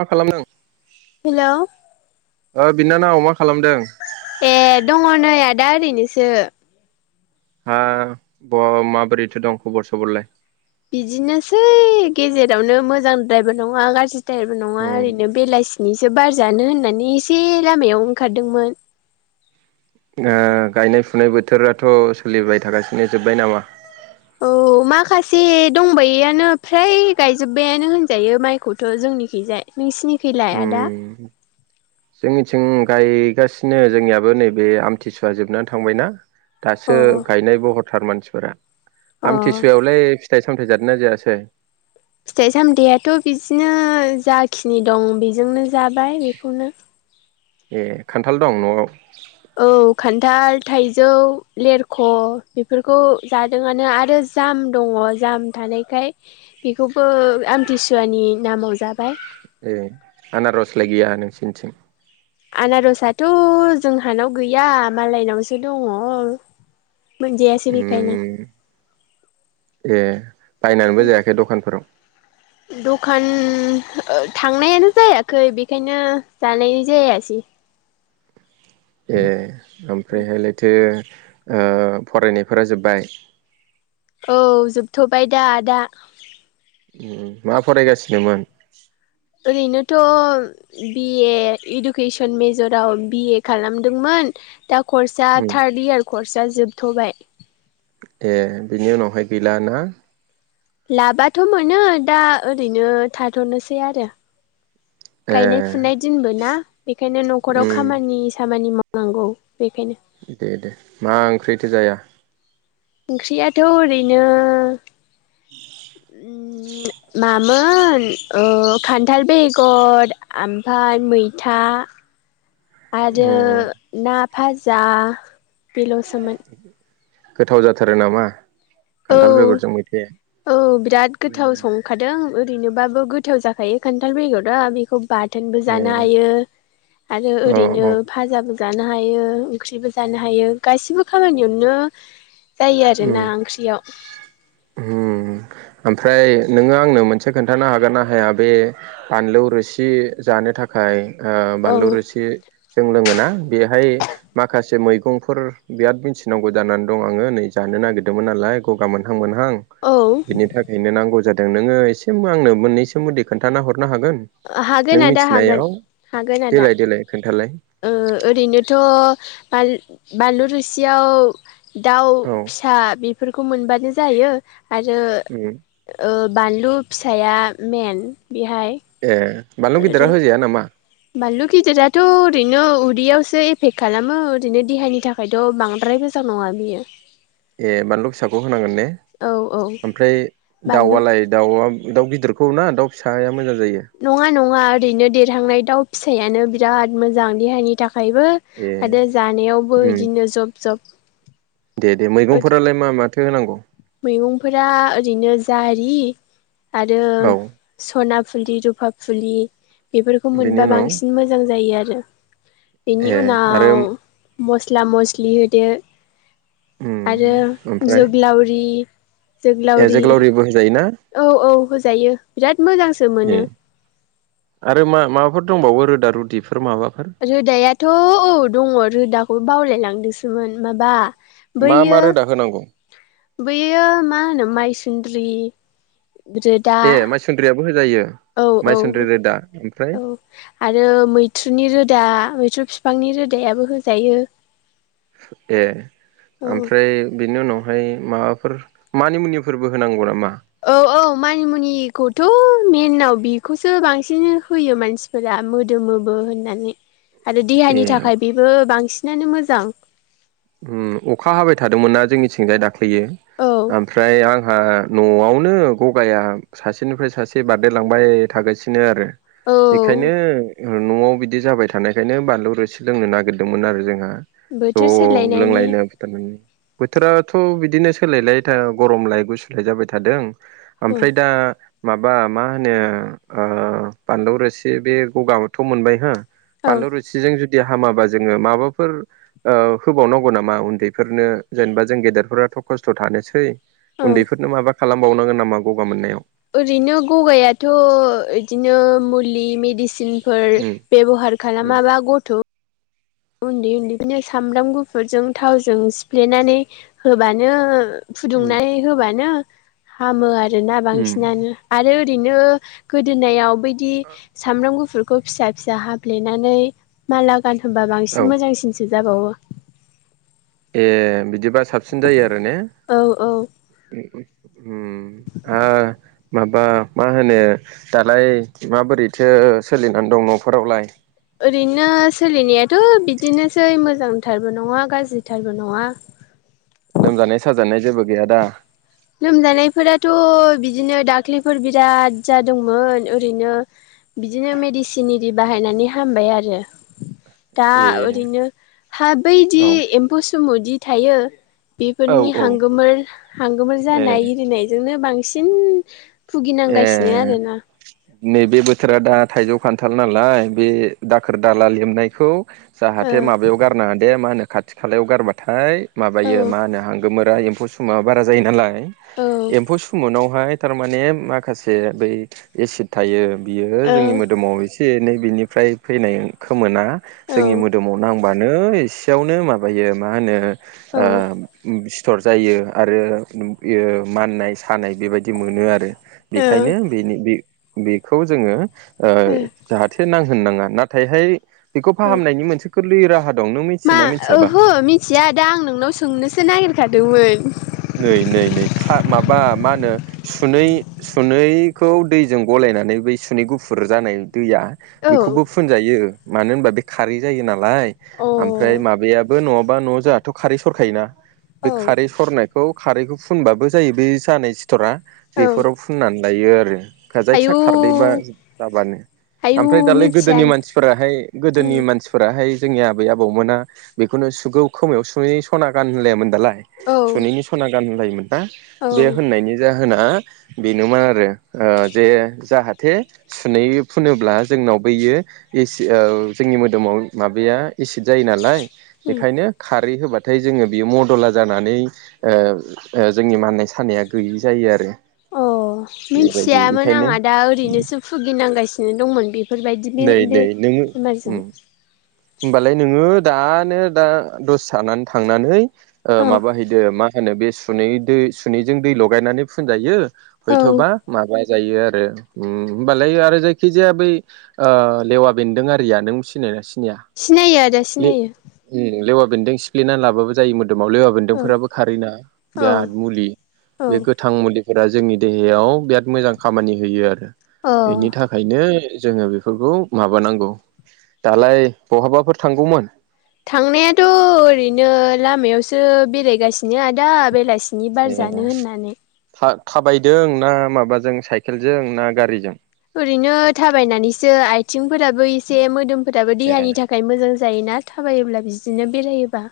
मा खालामदों हेलौ ओ बिनानाव मा खालामदों ए दङ नै आदा ओरैनोसो हा बहा माबोरैथो दं खबर सबरलाय बिदिनोसै गेजेरावनो मोजांद्रायबो नङा गाज्रि द्रायबो नङा उम ओरैनो बेलासिनिसो बारजानो होननानै एसे लामायाव ओंखारदोंमोन ओ गायनाय फुनाय बोथोराथ' सोलिबाय थागासिनो जोब्बाय नामा औ माखासे दंबायैआनो फ्राय गायजोब्बायानो होनजायो माइखौथ' जोंनिखैजाय नोंसिनिखैलाय आदा उम जोंनिथिं गायगासिनो जोंनियाबो नैबे आमथिसुवा जोबनानै थांबायना दासो अ गायनायबो हरथार मानसिफोरा अ आमथिसुवायावलाय फिथाइ सामथाय जादोंना जायासै फिथाइ सामथायाइआथ' बिदिनो जाखिनि दं बेजोंनो जाबाय बेखौनो ए खान्थाल दं न'आव औ दाल थाइजौ लेरख' बेफोरखौ जादोंआनो आरो जाम दङ जाम थानायखाय बेखौबो आमथिसुवानि नामाव जाबाय ए आनारसला गैया नोंसिनिथिं आनारसथ' जोंहानाव गैया मालायनावसो दङ मोनजे ए उम बिखाय नो ए बायनानैबो जायाखै दखानफोराव खान ओ थांनायानो जायाखै बेखायनो जानाय जायासै। ए ओमफ्रायहाय लायथो। ओ फरायनायफोरा जोब्बाय। औ जोबथ'बाय दा आ दा। उम उम मा फरायगासिनोमोन? ओरैनोथ' बिए इडुकेसन मेजराव बिए खालामदोंमोन दा कर्स उम थार्ड इयार कर्स जोबथ'बाय। ए बिनि उनावहाय गैला ना? लाबथ' मोनो दा ओरैनो थाथ'नोसै आरो ए गायनाय फुनाय दिनबो ना बेखायनो न'खराव उम खामानि खामानि माव नांगौ बेखायनो। दे दे मा ओंख्रिथो जाया? ओंख्रियाथ' ओरैनो मामोन ओ खान्थाल बेगर ओमफ्राय मैथा। दा। [unintelligible] आरो उम ना फाजा बेल'सोमोन। गोथाव जाथारो नामा औ खान्थाल बेगरजों मैथाया औ बिराद गोथाव उम संखादों ओरैनोबाबो गोथाव जाखायो खान्थाल बेगायाव दा बेखौ बाथोनबो ए जानो हायो आरो औ ओरैनो औ फाजाबो ज हायो ओंख्रिबो जानो हायो गासिबो खामानियावनो जायो आरोना ख्रि हम ओमफ्राय नोङो आंनो मोनसे खोन्थानो हागोन ना हाया बे फानलौ रोसि जानो थाखाय ओ औ बानलु रोसि जो बेहाय मसे मै सिखंफोर बिराद मिथिनांगौ जानानै दं आङो नै जानो नागिरदोंमोन नालाय गगाोनहा औ नि थाखायनोांग जादों नो आ सोमोन्दै खथा ह हरनो हागोन हागोन नों आदा हागोन मिथिनायाव हागोन आदा देलाय देलाय खोन्थालाय ओरैनोथ' बानलु रोसियाव दाउ औ फिसा बेफोरखौ मोनबानो जायो आरो उम बानलु फिसाया मन बेहाय ए बानलु ओरै गिदिरा होजाया नामा बानलु गिदिराथ' ओरैनो उदैयावसो एफेक्ट खालामो ओरैनो देहानि थाखायथ' बांद्राय मोजां नङा बियो। ए बानलु फिसाखौ होनांगोन ने औ औ ओमफ्राय बानलु दाउआलाय दाउआ दाउ गिदिरखौ ना दाउ फिसाया मोजां जायो नङा नङा ओरैनो देरहांनाय दाउ फिसायानो बिराद मोजां देहानि थाख आयबो ए आरो जानायावबो उम बिदिनो जब जब दे दे मैगंफोरालाय मा माथो होनांगौ मैगंफोरा ओरैनो जारि आरो औ सना फुलि रुपा फुलि बेफोरखौ बेनि मोनबा उनाव बांसिन मोजां जायो आरो बेनि ए आरो उनाव मस्ला मस्लि होदो। उ ओमफ्राय आवरि ए जोग्लावरिबो होजायोना औ औ होजायो बिराद मोजांसो ए मोनो आरो मा माबाफोर दंबावो रोदा रुदिफोर माबा रोदायाथ' औ दङ रोदाखौ बावलायलांदोंसोमोन माबा मा मा बैयो रोदा होनांगौ बैयो मा होनो माइसुन्द्रि रोदा ए माइसुन्द्रियाबो होजायो औ माइसुन्द्रि औ रोदा ओमफ्राय औ आरो मैथ्रुनि रोदा मैथ्रु फि फांनि रोदायाबो होजायो ए औ ओमफ्राय बेनि उनाव ओमफ्राय माबाफोर मानि मुनिफोरबो होनांगौ नामा थ' मेनाव बिखौसो बांसिन होयो मानसिफोरा मोदोमोबो होननानै आरो ए देहानि थाखाय बेबो बांसिनानो मोजां उम अखा हाबाय थादोंमोनना जोंनिथिं जाय दाख्लैयो औ ओमफ्राय आं हा न'आवनो गगाया सासेनिफ्राय सासे बारदेरलांबाय थागासिनो आरो औ बेखायनो न'आव बिदि जाबाय थानायखायनो बानलु रोसि लोंनो नागिरदोंमोन आरो जोंहा बोथोर सोलाय ज' लोंलायनो बुथारदोंमोन बोथोरा थ' बिदिनो सोलायलाय गरमलाय गुसुलाय जाबाय थादों औ ओमफ्राय दा माबा मा होनो ओ बानलौ रोसि बे गगाबोथ' मोनबाय हो औ बानलु रोसिजों जुदि हामाबा जोङो माबाफोर ओ होबावनांगौ नामा उन्दैफोरनो जेनबा जों गेदेरफोराथ' खस्थ' थानोसै औ उन्दैफोरनो माबा खालामबावनांगोन नामा गगा मोननायाव ओरैनो गगायाथ' इदिनो मुलि मेडिसिन फोर बेब'हार उम खालामाबा गथ' उन्दै उन्दै बिनो सामब्राम गुफुरजों थावजों सिफ्लेनानै होबानो उम फुदुंनानै होबानो हामो आरोना उम बांसिनानो आरो रैनो गोदोनायाव बैदि सामब्राम गुफुर खौ फिसा फिसा हाबफ्लेनानै माला गानहोबा औ बांसिन मोजांसिनसो जाबावो ए बिदिबा साबसिन जायो आरो ने औ औ उम उम उम आ माबा मा होनो दालाय माबोरैथो सोलिनानै दं न'फोरावलाय ओरैनो सोलिनायाथ' बिदिनोसै मोजांथारबो नङा गाज्रिथारबो नङा लोमजानाय साजानाय जेबो गैया दा लोमजानायफोराथ' बिदिनो दाख्लिफोर बिराद जादोंमोन ओरैनो बिदिनो मेडिसिन इरि बाहायनानै हामबाय आरो दा ए ओरैनो हा बैदि औ एम्फौ सुमुदि थायो औ बेफोरनि औ हांगोमोर- हांगोमोर ए जानाय इरिनायजोंनो बांसिन भुगिनांगासिनो ए आरोना नैबे बोथोरा दा थाइजौ खान्थाल नालाय बे दाखोर दाला लेमनायखौ जाहाथे माबायाव गारनाङादे मा होनो खाथि खालायाव गारबाथाय माबायो ओ मा होनो हांगोमोर फ्रा एम्फौ सुमुआ बारा जायो नालाय औ एम्फौ सुमुनावहाय थार माने माखासे बै एसिड थायो बियो औ जोंनि औ मोदोमाव एसे एनै बिनिफ्राय फैनाय खोमोना जोंनि मोदोमाव नांबा नो एसेयावनो माबायो मा होनो ओ [unintelligible] थ'र जायो आरो इयो माननाय सानाय बेबायदि मोनो आरो बेखायनो बेनि बे-बेखौ जोङो ओ जाहाथे नां होननाङा नाथायहाय बेखौ ओ फाहामनायनि मोनसे गोरलै राहा दं नों मा मिथियोना मिथियाबा ओहो मिथिया दा आं नोंनाव सोंनोसो नागिरखादोंमोन नै नै नै खा माबा मा होनो सुनै सुनैखौ दैजों गलाय नानै बे सुनै गुफुर जानाय दैया औ बेखौबो फुनजायो मानो होनबा बे खारै जायो ना लाय अ आमफ्राय माबायाबो नङाबा न' जाथ' खारै सरखायोना बे औ खारै सनाय खौ खारैखौ फुनबाबो जायो बै जानाय सिथ'रा औ बेफोराव फुननानै लायो आरो जायखि आयौ खारदैबा जाबानो आयौ ओमफ्राय दालाय मिथिया गोदोनि मानसिफोराहाय गोदोनि उम मानसिफोराहाय जोंनि आबै - आबौमोना बेखौनो सुगौ खोमायाव सुङै सना गान होनलायामोन दालाय औ सुनैनि सना गान होनलायोमोन ना औ बे होननायनि जा होना बेनोमोन आरो जे जाहाथे सुनै फुनोब्ला जोंनाव जोंनि मोदोमाव माबाया इसिद जायो नालाय उम बेखायनो खारै होबाथाय जोङो बियो मदला जानानै जोंनि माननाय सानाया गैयि जायो आरो अ बेबायदि मिथियामोन बेखायनो आंहा दा ओरैनोसो भुगिनांगासिनो दंमोन बे बेफोरबायदि बे नै बे नै नों बेमारजों उम होमबालाय नोङो दानो दा दसे जानानै थांनानै औ माबाहैदो मा होनो बे सुनै दै सुनैजों दै लगायनानै फुनजायो औ हयथबा माबा जायो आरो होमबालाय आरो जायखिजाया बै लेवा बेन्दों आरिया नों सिनायना सिनाय सिनायो आदा सिनायो बेदों सिफ्लेना लाबो जायोमोन दाव लेवा औ बेदोंफोराबो खारै ना औ बिराद मुलि औ बे गोथां म फोर जोंनि देहायाव बिराद मोजां खामानि होयो आरो अ बेनि थाखायनो जोङो बेफोरखौ माबानांगौ दालाय बहाबाफोर थांगौमोन थांनायाथ' ओरैनो लामायावसो बेरायगासिनो आदा बेलासि सनि बार जानो होननानै थाबायदों ना माबाजों साइकेलजों ना गारिजों ओरैनो थाबायनानैसो आथिंफोराबो एसे मोदोम फोरोथाबो ए देहानि थाखाय मोजां जायोना थाबायोब्ला बिदिनो बेरायोबा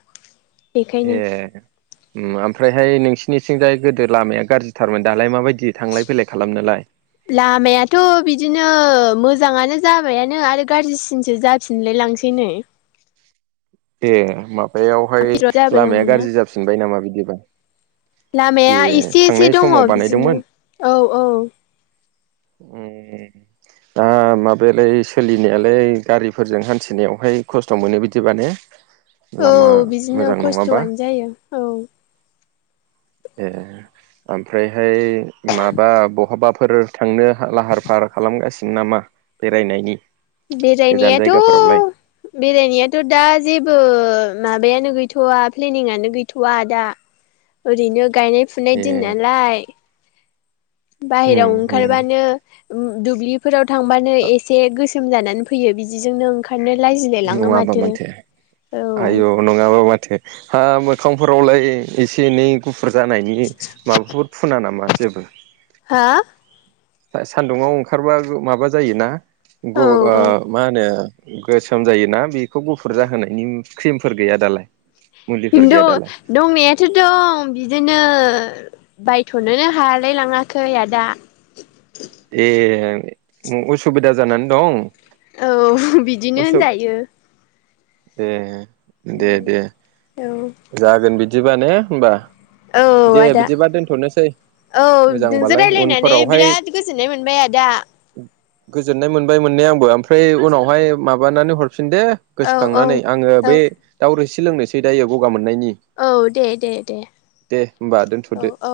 बेखायनो ए ओमफ्रायहाय नोंसिनिथिंजाय गोदो लामाया गाज्रिथारमोन दालाय माबायदि थांलाय फैलाय खालामनोलाय? लामायाथ' बिदिनो मोजाङानो जाबायानो आरो गाज्रिसिनसो जाफिनलाय लांसै नै ए माबायावहाय गिदिर लामाया जाबोदोंमोन ना गाज्रि जाफिनबाय नामा बिदिबा ए लामाया एसे एसे थांनाय दङ समाव बिदिनो बानायदोंमोन? औ -औ [inaudible] दा माबायालाय सोलिनायालाय गारिफोरजों हान्थिनायावहाय खस्थ' मोनो बिदिबाने औ लामा बिदिनो मोजां नङाबा खस्थ'आनो जायो औ ए ओमफ्रायहाय माबा बहाबाफोर थांनो लाहार - फाहार खालामगासिनो नामा बेरायनायनि गोजान बेरायनायाथ' जायगाफोरावलाय बेरायनायाथ' दा जेबो माबा माबायानो गैथ'वा प्लेनिंनो गैथ'वा दा ओरैनो गायनाय फुनाय ए दिन नालाय उम बाहेराव उम ओंखारबानो दुब्लिफोराव थांबानो एसे गोसा जानानै फैयो बिदिजोंनो ओंखा नङाबा माथो औ आयु नङाबा माथो हा मो मोखांफोरावलाय एसे - एनै गुफुर जानायनि माबाफोर फुना नामा जेबो हा सान्दुुं आव ओंखारबा माबा जायोना औ ओ औ मा होनो गोसोम जायोना बेखौ गुफुर जाहोनायनि क्रिमफोर गैया दालाय मुलिफोर खिन्थु गैया दालाय दंनायाथ' दं बिदिनो बायथ'नोनो हालाय लाङाखै आदा ए उसुबिदा जानानै दं औ बिदिनो होनजायो दे- दे - दे औ जागोन बिदिबा ने होमबा औ दे आदा बिदिबा दोनथ'नोसै औ नोंजों मोजांबालाय रायलायनानै उनफोरावहाय बिराद गोजोननाय मोनबाय आदा गोजोननाय मोनबाय मोननाया आंबो ओमफ्राय उनावहाय माबानानै हरफिन हरफिन दे औ औ गोसोखांनानै आङो औ बे दाउरोसि लोंनोसै दायो गगा मोन मोननायनि औ दे दे दे दे होमबा औ दोनथ'दो [unintelligible] औ